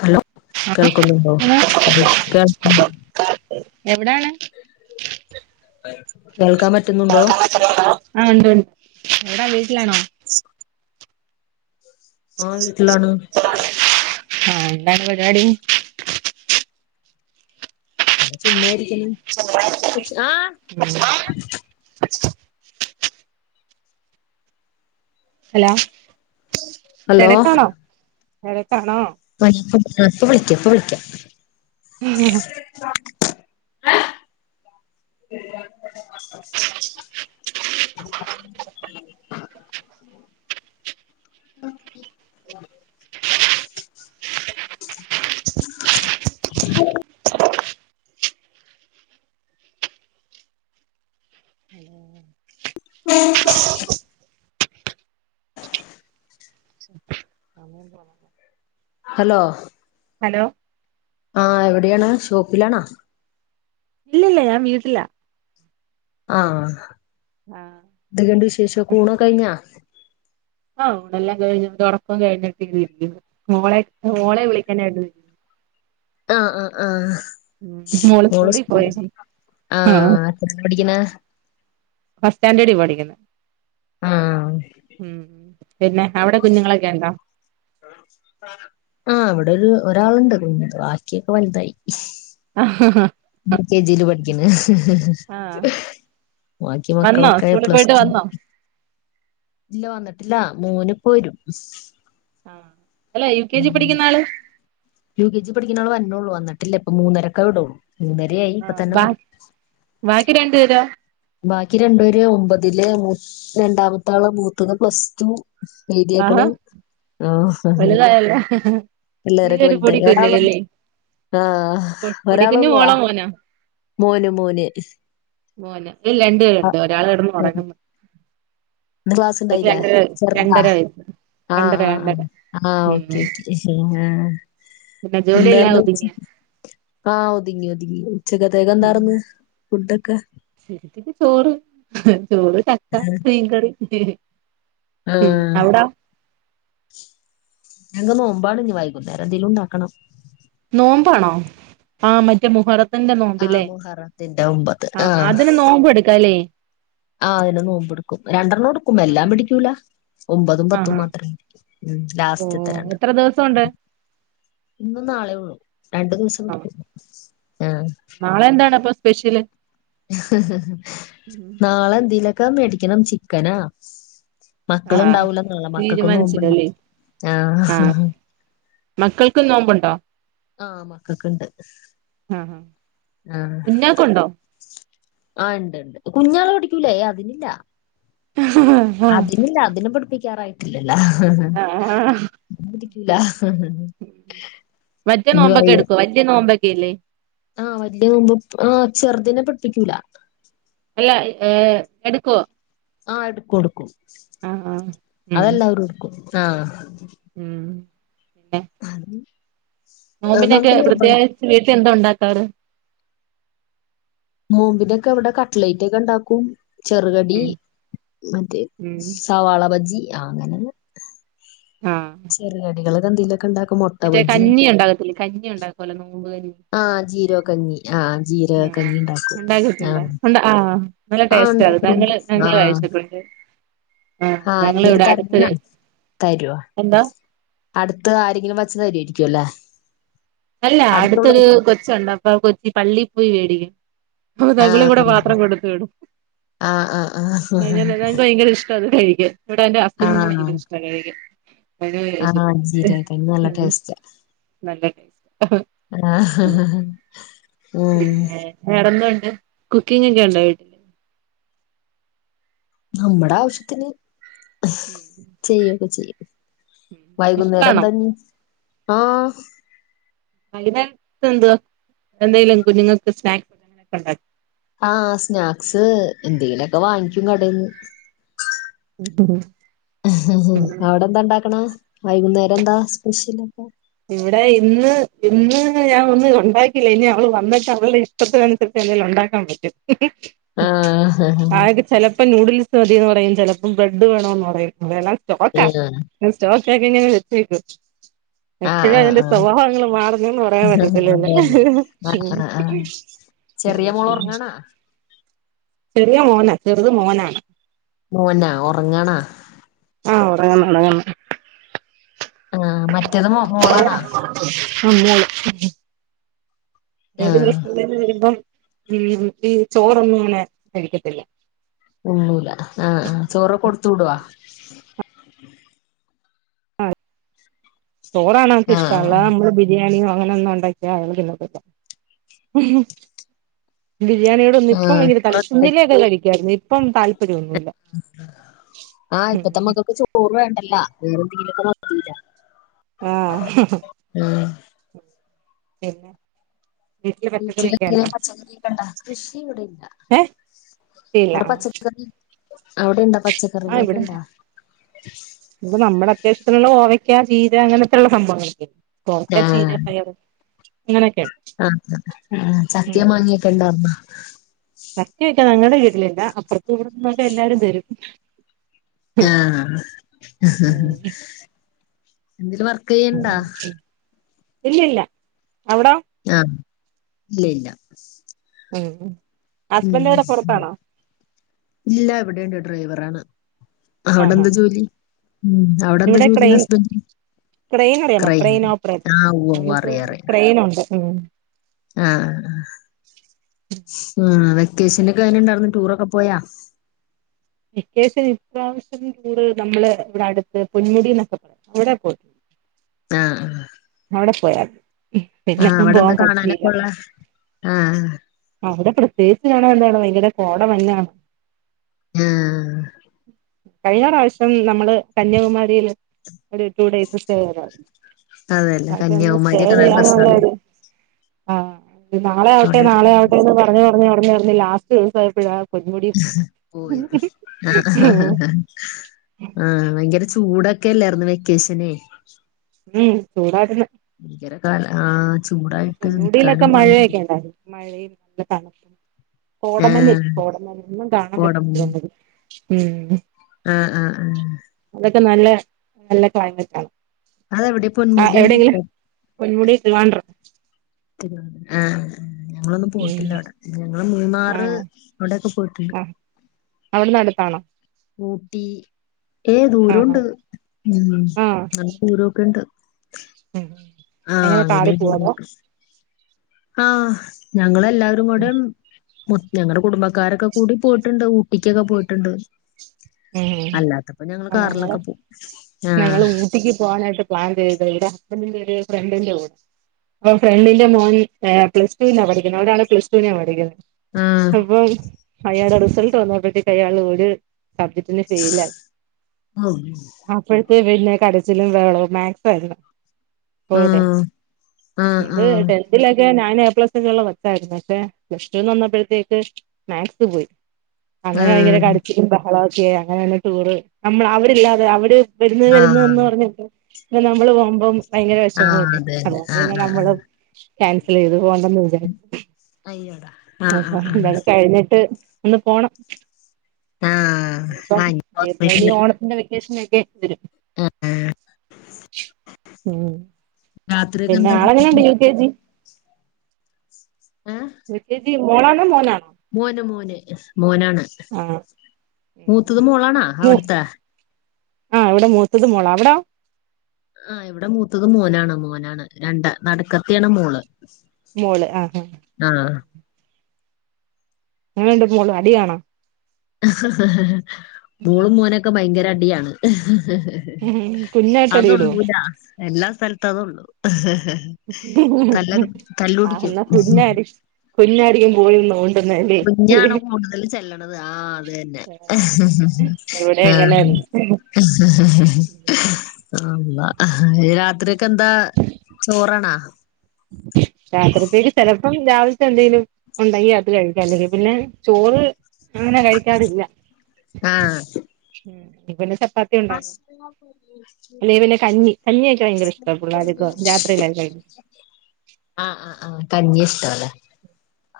Hello കേൾക്കുന്നുണ്ടോ hello അതൊക്കെ എവിടാണ് കേൾക്കാൻ പറ്റുന്നുണ്ടോ കേൾക്കാൻ പറ്റുന്നുണ്ടോആഹ ഉണ്ട് ഉണ്ട് എവിടാ വീട്ടിലാണോ ആവീട്ടിലാണ് [unintelligible] ചുമ്മാ ഇരിക്കണ്ആ ഹലോ ഹലോ തിരക്കാണോ തൊരക്കാണോ ആ ഇപ്പൊ വിളിക്കാം ഇപ്പൊ വിളിക്കാം [inaudible] ഉ [unintelligible] [inaudible] ഹലോ ഹലോ ആഹ എവിടെയാണ് ഷോപ്പിലാണാ ഇല്ലില്ല ഞാൻ വീട്ടിലാ ആ ആ എന്തൊക്കെ യുണ്ട് വിശേഷം ഊണൊക്കെ കഴിഞ്ഞോ ആ [unintelligible] മോളെ മോളെ വിളിക്കണേ കേട്ടു [inaudible] മോള് സ്കൂളിൽ ആആആ പോയി ആ [unintelligible] [unintelligible] ആഹ് പിന്നെ അവിടെ കുഞ്ഞുങ്ങളൊക്കെ ഉണ്ടോ ആഹ് ഇവിടെ ഒരു ഒരാളുണ്ട് ബാക്കിയൊക്കെ വലുതായി [unintelligible] യു കെ ജിയില് പഠിക്കണ് ആ [unintelligible] ബാക്കി വന്നോ മക്കളൊക്കെ സ്കൂളിൽ പ്ലസ് പോയിട്ട് ടു വന്നോ ഇല്ല വന്നിട്ടില്ല മോൻ ഇപ്പ വരും അല്ല യു കെ ജി പഠിക്കുന്ന ആള് യു കെ ജി പഠിക്കുന്നവള ള്ളൂ വന്നിട്ടില്ലഇപ്പ മൂന്നരക്കെ വിടു മൂന്നരയായി ഇപ്പ തന്നെ വരും തിരേണ്ട തരുോ [unintelligible] ബാക്കി രണ്ടു പേര് ഒമ്പതില് രണ്ടാമത്താള് മൂത്തത് പ്ലസ് ടു ആഹാ എഴുതിയേക്കണ്ആ വലുതായല്ലോ എല്ലാരൊക്കെ നീയൊരു വലുതായി പൊടിക്കുഞ്ഞ് ഒരാളോ അല്ലേ ആ ഒരാളോ പൊടിക്കുഞ്ഞ് ളോ മോളോ മോനോ മോന് മോന് മോന് രണ്ട് ആഹ് പേരുണ്ട് ഒരാൾ കെടന്ന് ഉറങ്ങണ് ഇന്ന് ക്ലാസ് ഉണ്ടായില്ലേ രണ്ടര ചെറുതാ രണ്ടര വയസ് രണ്ടര രണ്ടര ആ ഉം ഓക്കെ ഓക്കെ ഓക്കെ പിന്നെ ജോലിയെല്ലാം എന്താർന്നു ഒതുങ്ങിയോ ആ ഒതുങ്ങി ഉച്ചക്കത്തേക്ക് എന്താർന്ന് ഫുഡൊക്കെ ചക്ക് ചോറ് ചോറ് ചക്ക മിൻ കറി ഉം ആഹ് അവിട ഞങ്ങ് നോമ്പാണ് ന്ന് വൈകുന്നേരം എന്തേലും ഉണ്ടാക്കണം നോമ്പാണോ ആഹ് മറ്റേ മുഹറ അന്റെ ആഹ് നോമ്പല്ലേ മുഹറത്തിന്റെ ഒമ്പത് ആ അതിന് നോമ്പ് എടുക്കല്ലേ ആ അതിനെ നോമ്പടുക്കും രണ്ടെണ്ണം കൊടുക്കും എല്ലാം ആഹ് പിടിക്കൂല ഒമ്പതും പത്തും ആഹ് മാത്രം പിടിക്കും ഓഹ് ലാസ്റ്റ്ത്തരണ്ട് എത്ര ദിവസമുണ്ട് ഇന്ന് നാളെ ഉള്ളു രണ്ടു ദിവസം ആഹ് ആഹ് നാളെ എന്താണ് അപ്പൊ സ്പെഷ്യല് നാളെ എന്തതിലൊക്കാ മേടിക്കണം ചിക്കനാ മക്കള ആഹ് ഇണ്ടാവൂല നാളെ മക്കൾക്കൊന്ന നോമ്പ്ണ്ടാവ തീരുമാനിച്ചില്ലല്ലേ ആ മക്കൾക്ക് നോമ്പുണ്ടോ ആഹ് മക്കൾക്കുണ്ട് ആഹ് കുഞ്ഞാക്കുണ്ടോ ആ ഉണ്ട്ണ്ട് കുഞ്ഞാൾ പടിക്കൂലേ അതിനില്ല അതിനില്ല അതിനെ പിടിപ്പിക്കാറായി ല്ല ആഹ് പിടിക്കൂല മറ്റേ നോമ്പൊക്കെ എടുക്കോ വല്ല്യ നോമ്പൊക്കെ അല്ലേ ആഹ് വല്യ നോമ്പ് ആഹ് ചെറുതിനെ പിടിപ്പിക്കൂല ല്ല ഏ എടുക്കും ആഹ് എടുക്കും കൊടുക്കും ആഹ് അതെല്ലാവരും എടുക്കും ആഹ് ഉം പിന്നെ അ നോമ്പിനൊക്കെ പ്രത്യേകിച്ച് വീട്ടിൽ എന്താ ഉണ്ടാക്കാറ് നോമ്പിനൊക്കെ അവിടെ കട്ലൈറ്റ് ഒക്കെ ഉണ്ടാക്കും ചെറുകടി മറ്റേ ഉം സവാള ബജി അങ്ങനെ ആഹ് ചെറിയ അടികൾ അത് ന്തേലൊക്ക ഉണ്ടാക്ക മറ്റേ കഞ്ഞി ഉണ്ടാകത്തില്ല കഞ്ഞി ഉണ്ടാക്കലോ നോമ്പുകത്തി ആ ജീരക കഞ്ഞി ആ ജീരക ഉം കഞ്ഞി ഉണ്ടാക്കും ആ ഉണ്ടാക്കിട്ടുണ്ടോ ആ നല്ല ടേസ്റ്റ് ആ ഞങ്ങള് ഞങ്ങള് കഴിച്ചപ്പണ്ട് ആഹ് അങ്ക അടുത്തൊരു തരഞ്ഞേണാ തരുവ എന്താ അടുത്ത് ആരെങ്കിലും വച്ചത് തരുവായിരിക്കു അല്ലേ അല്ല അടുത്തൊരു അടുത്തുള്ളവര് കൊച്ചുണ്ട് അപ്പ കൊച്ച് പള്ളി പോയി മേടിക്കും അപ്പം ആ തകിളി കൂടെ പാത്രം കൊടുത്തു വിടും ആ ആ ആ അങ്ങനെല്ല എനിക്ക് ഭയങ്കര ഇഷ്ടല്ല കഴി ഇ എന്റെ ഹസ്ബന്റിന് ഇഷ്ടാ കഴിക്കാൻ അത് ആഹ് അ ജീരകക്കഞ്ഞി നല്ല ഉം ടേസ്റ്റ് നല്ല ടേസ്റ്റാ ആഹ് പിന്നെ വേറെന്തുണ്ട് കുക്കിങ് ഒക്കെ ഉണ്ടായിട്ടില്ലേ നമ്മുടെ ആവശ്യത്തിന് ചെയ്യൊക്കെ ചെയ്യും വൈകുന്നേരം ഇഷ്ടാണോ തന്ന ആഹ അതിനകത്ത് എന്വാ എന്തായാലും കുഞ്ഞുങ്ങൾക്ക് സ്നാക്കൊക്കെ ഉണ്ടാക്കി ആഹ് സ്നാക്സ് എന്തെങ്കിലൊക്കെ വാങ്ങിക്കും കടന്ന് [inaudible] അവിടെ എന്താ ഉണ്ടാക്കണ വൈകുന്നേരം എന്താ സ്പെഷ്യൽ ഒക്കെ ഇവിടെ ഇന്ന് ഇന്ന് ഞാൻ ഒന്ന് ഉണ്ടാക്കില്ല ഇനി അവള് വന്നട്ട് അവളുടെ ഇഷ്ടത്തിനനുസരിച്ച് ഉണ്ടാക്കൻ പറ്റും ആഹ് ആക്ക് ചെ ഇപ്പൊ നൂഡിൽസ് മതിന്ന് പറയും ചിലപ്പോം ബ്രെഡ് വേണന്ന് പറയും വണം സ്റ്റോക്കാ ആഹ് സ്റ്റോ അെ നിങ്ങൾ എച്ചു ആഹ് എപ്പഴും അതിന്റെ ആഹ് സ്വഭാവങ്ങൾ മാറുന്നുന്ന് പറയാൻ പറ്റത്തില്ലല്ലേ അതന്നെ ആഹ് ആഹ് ആഹ് ചെറിയ മോള ഉറങ്ങണാ ചെറിയ മോനാ ചെറുത് മോനാണ് മോനാ ഉറങ്ങേണ് ആ ഉറങ്ങ്ന്ന് ഉറങ്ങ്ന്ന് ആ മറ്റത് മോളാണാ ആ മോള് ആഹ് സ്കൂളിന്ന് വരുമ്പം ഈ ചോറൊന്നും അങ്ങനെ കഴിക്കത്തില്ല ഉള്ളൂല ആ ചോറ് കൊടുത്ത് വിടോ ചോറാണ് ഓൾക്ക് ആഹ് ഇഷ്ടം അല്ല ആഹ് നമ്മള് ബിരിയാണിയൊ അങ്ങനെ ഒന്നും ഉണ്ടാക്കിയ അവൾ തിന്നത്തില്ല ബിരിയാണിയോട് ഒന്ന് ഇപ്പം ആഹ് വല്യ ചോറൊക്കെ കുഞ്ഞിലൊക്കെ കഴിക്കായിരുന്നു ഇപ്പം താല്പര്യം ആ ഇപ്പത്ത മക്കക്ക് ചോറ് വേണ്ട ല്ല വേറെ എന്തെങ്കിലൊക്കെ [unintelligible] ആഹ പിന്നെ വീട്ടില് പച്ചക്കറിയൊക്കെ ഇങ്ങനെ ഉണ്ടോ പച്ചക്കറിയൊക്കെ ഇണ്ട കൃഷി ഇവിടെ ഇല്ല ഏഹ് അവടെ പച്ചക്കറി അവിടെണ്ടോ ആ പച്ചക്കറികളൊക്കെ ഇവിടെ ഇണ്ടോ ഇപ്പൊ നമ്മടെ അത്യാവശ്യത്തിനുള്ള ഓവ ക്ക ചീര അങ്ങനെക്കള്ള സംഭവങ്ങളില്ലേ കോവക്ക ചീര പയറ് അങ്ങനെ ആ ആ ചക്ക മാങ്ങിയൊക്കെ ഇണ്ടാവോ ചക്കയൊക്കെ ഞങ്ങടെ വീട്ടിലില്ല അപ്പുറത്തും ഇപ്പറത്തുന്നൊക്കെ എല്ലാരും തരും ആ എന്തേലും വർക്ക് ചെയ്യണ്ടാ ഇല്ലല്ല അവിടോ ആഹ് ഇല്ല ഇല്ല ഉം ഉം ഇല്ല ഇവിടെണ്ട് ഡ്രൈവറാണ് ആഹ് ആഹ് അവിടെന്താ ജോലി ഉം അവിടെ എന്താ ഇവിടെ ജോലി ക്രെയിൻ ഹസ്ബന്റിന് ക്രെയിൻ അറിയാമോ ക്രെയിൻ ഓപ്പറേറ്റർ ഉവ്വ് നമുക്ക് ക്രെയിൻ ഉണ്ട് ആ ആ ഉം വെക്കേഷനൊക്കെ എങ്ങനെ ഇണ്ടായിരുന്നു ടൂറൊക്കെ പോയാ വെക്കേഷൻ ഇപ്രാവശ്യം നമ്മള് ഇവിടെ അടുത്ത് പൊന്മുടി എന്നൊക്കെ പറയും അവിടെ പോയി [inaudible] ആ ആ അവിടെ പോയാ പിന്നെങ്ങും പോവാൻ പറ്റിയില്ല ആ അവിടെ പ്രത്യേകിച്ച് കാണാൻ എന്താണ് ഭയങ്കര കോട മഞ്ഞാണ് ഹാ കഴിഞ്ഞ പ്രാവശ്യം നമ്മള് കന്യാകുമാരിയില് ഒരു ടു ഡേയ്സ് സ്റ്റേ ചെയ്താർന്നു അതെല്ലേ കന്യാകുമാരിയൊക്കെ നല്ല രസാണ് [unintelligible] ആ നാളെ ആവട്ടെ അവിടെയൊക്കെ നാളെ ആവട്ടെ എന്ന് പറഞ്ഞ് പറഞ്ഞ് പറഞ്ഞ് ലാസ്റ്റൂസായപ്പഴാ പോയിത് ആ ഉം ആഹ് ഭയ്ങ്കര ചൂടൊക്കെല്ലായിർന്നു വെക്കേഷനെ ഉം ചൂടാർന്ന് [unintelligible] ആ പൊന്മുടിയിലൊക്കെ മഴയൊക്കെണ്ടായിരുന്നു മഴയും നല്ല തണുപ്പും കോടമഞ്ഞില്ലേ ആഹ് കോടമലഞ്ഞും ഒന്നും കാണാൻ കോടമഞ്ഞ് പറ്റുന്നില്ല [unintelligible] ഉം ആഹ് ആഹ് ആഹ് അതൊക്കെ നല്ല നല്ല ക്ലൈമറ്റാ അതെവിടെ ആ പൊന്മുടി എവിടേങ്കിലും പൊന്മുടി ട്രിവാൻഡ്രം ആ ഞങ്ങളൊന്നും ഉം പോയിട്ടില്ല അവിടെ ഞങ്ങള് മൂന്നാറ് ആഹ് അവിടൊക്കെ പോയി ആഹ് അവിടുന്ന് അടുത്താണോ ഊട്ടി ഏ ആഹ് ദൂരോണ്ട് ഉം ആഹ് നല്ല ദൂരൊക്കെണ്ട് ഉം ആ എങ്ങനെ കാറി അങ്ങനെയ പോവോ അതോ നോക്കും ആ ഞങ്ങളെല്ലാരും ഉം കൂടെം മു ഞങ്ങളടെ കുടുംബക്കാരൊക്കെ കൂടി പോയിട്ടുണ്ട് ഊട്ടിക്കൊക്കെ പോയിട്ടുണ്ട് ഏ അല്ലാത്തപ്പോ ഞങ്ങള് കാറിലൊക്കെ പോവും ഞങ്ങള് ഊട്ടിക്ക് പോവാനായിട്ട് പ്ലാൻ ചെയ് ടെ ഹസ്ബൻറിന്റെര് ഫ്രണ്ടിന്റെറെ കൂടെ അപ്പൊ ഫ്രണ്ടിന്റെ മോൻ ഏ പ്ലസ ടൂല പഠിക്കുന്ന അവിടാണ് പ്ലസ് ടുനാ പഠിക്കുന്നെ ആഹ് അപ്പൊ അയാള റിസൾട്ട് വന്ന പറ്റേക്ക് അയാള് ഒര് സബ്ജക്റ്റിന് ഫെയിൽ ആയി ആഹ് അപ്പഴ് പിന്നെ കരച്ചിലും ബെഹളവും മാക്സ് ആരുന്നു പോയതെ ആഹ് ആഹ് ഇത് ആഹ് ടെൺതിലൊക്കെ നാ നാല് എ പ്ലസ് ഒക്കെള്ള കവച്ചായിരുന്നു പക്ഷെ പ്ലസ് ടുന്ന് വന്നപ്പഴ്ത്തേക്ക് മാക്സ് പോയി അങ്ങനെ ഭയ്ങ്കര ആഹ് കരച്ചിലും ബഹളവും ഒക്കെ അങ്ങനെയന്ന ടൂറ് നമ്മ അവരില്ലാതെ അവര് വരുന്ന വരുന്ന ആഹ് എന്ന് പറഞ്ഞിട്ട് പിന്നെ നമ്മള് പോമ്പം ഭയങ്കര ആഹ് വെഷമല്ലേ അതന്നെ അതോണ്ട് ആഹ് പിന്നെ ആഹ് ആഹ് നമ്മള് ക്യാൻസലെയ്തു പോണ്ടന്ന് വിച അയ്യോടാ ആഹ് അ ആഹ് ആഹ് എന്തായാലും കഴിഞ്ഞിട്ട് ഒന്ന് പോണം ആഹ് ഒരുസം ആഹ് ഇനിപ്പോ ഓണത്തിന്റെ വെക്കേഷൻ ആയി ആ ആ ഉ രാത്രിയൊക്കെ പിന്നെ എന്താ ആള് എങ്ങനെണ്ട് യു കെ ജി ഏഹ് യുകെജി മോളാണോ മോനാണോ മോന് മോന് മോനാണ് ആഹ് മൂത്തത് മോളാണ അവിടുത്തെ ആ ഇവിടെ മൂത്തത് മോളാ അവിടോ ആ ഇവിടെ മൂത്തത് മോനാണ് മോനാണ് രണ്ട നടക്കത്ത്യാണ് മോള് മോള് ആ ആ ആഹ് എങ്ങനെണ്ട് മോള് അടിയാണോ മോളും മോനൊക്കെ ഭയ്ങ്കര അടിയാണ് കുഞ്ഞായിട്ട് അടിയിടോ അതൊള്ളൂല എല്ലാ സ്ഥൽത്തും അതുള്ളൂ തല്ലതെ ആഹ് തല്ലുടിക്കും എന്നാ കുഞ്ഞാരി കുഞ്ഞായിരിക്കും പോയി നോണ്ടുന്നല്ലേ കുഞ്ഞാണ കൂടുതൽ ചെല്ലണത് ആ അത് തന്നെ ഇവിടെ ആ അങ്ങനെന്നെ അള്ളാ ആ രാത്ര്യൊക്കെന്താ ചോറാണാ രാത്രിയിലെ [unintelligible] ഇം രാവിൽത്തെ എന്തെലും ഉണ്ടങ്കി അത് കഴിക്കും അല്ലെങ്കി പിന്നെ ചോറ് അങ്ങനെ കഴിക്കാറില്ല ആഹ്. പിന്നെ ച പ്പാത്തി ഉണ്ടാക്കും. അല്ലേ പിന്നെ കഞ്ഞി കഞ്ഞിയെക്കെ ഭയങ്കര ഇഷ്ടാ പുള്ളാര്ക്കും രാത്രിയിലെക്കെ കഴി ആഹ് ആഹ് ആഹ് കഞ്ഞി ഇഷ്ടാലേ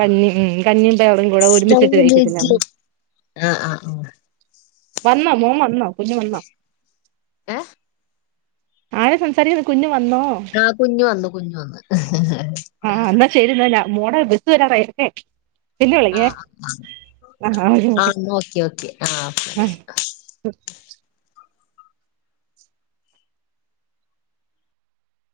കഞ്ഞി ഉം കഞ്ഞിയും പയറുംകൂടെ ഒരുമിച്ചിട്ട് ആഹ് വേവിക്കത്തില്ലേ [unintelligible] ആഹ് ആഹ്. വന്നോ മോൻ വന്നോ കുഞ്ഞ് വന്നോ ഏഹ് ആരാ സംസാരിക്കുന്നത് കുഞ്ഞു വന്നോ ആഹ് കുഞ്ഞ് വന്നു കുഞ്ഞ് വന്നു. ആഹ് ഇന്നാ ശരിന്ന ഞാ മോടെ ബസ് വരാറായി അല്ലേ പിന്നെ വിളിക്കേ ആഹ് ആഹ് [unintelligible] ന്നാ ഓക്കെ ഓക്കെ. ആഹ് ഓക്കെ. ആഹ്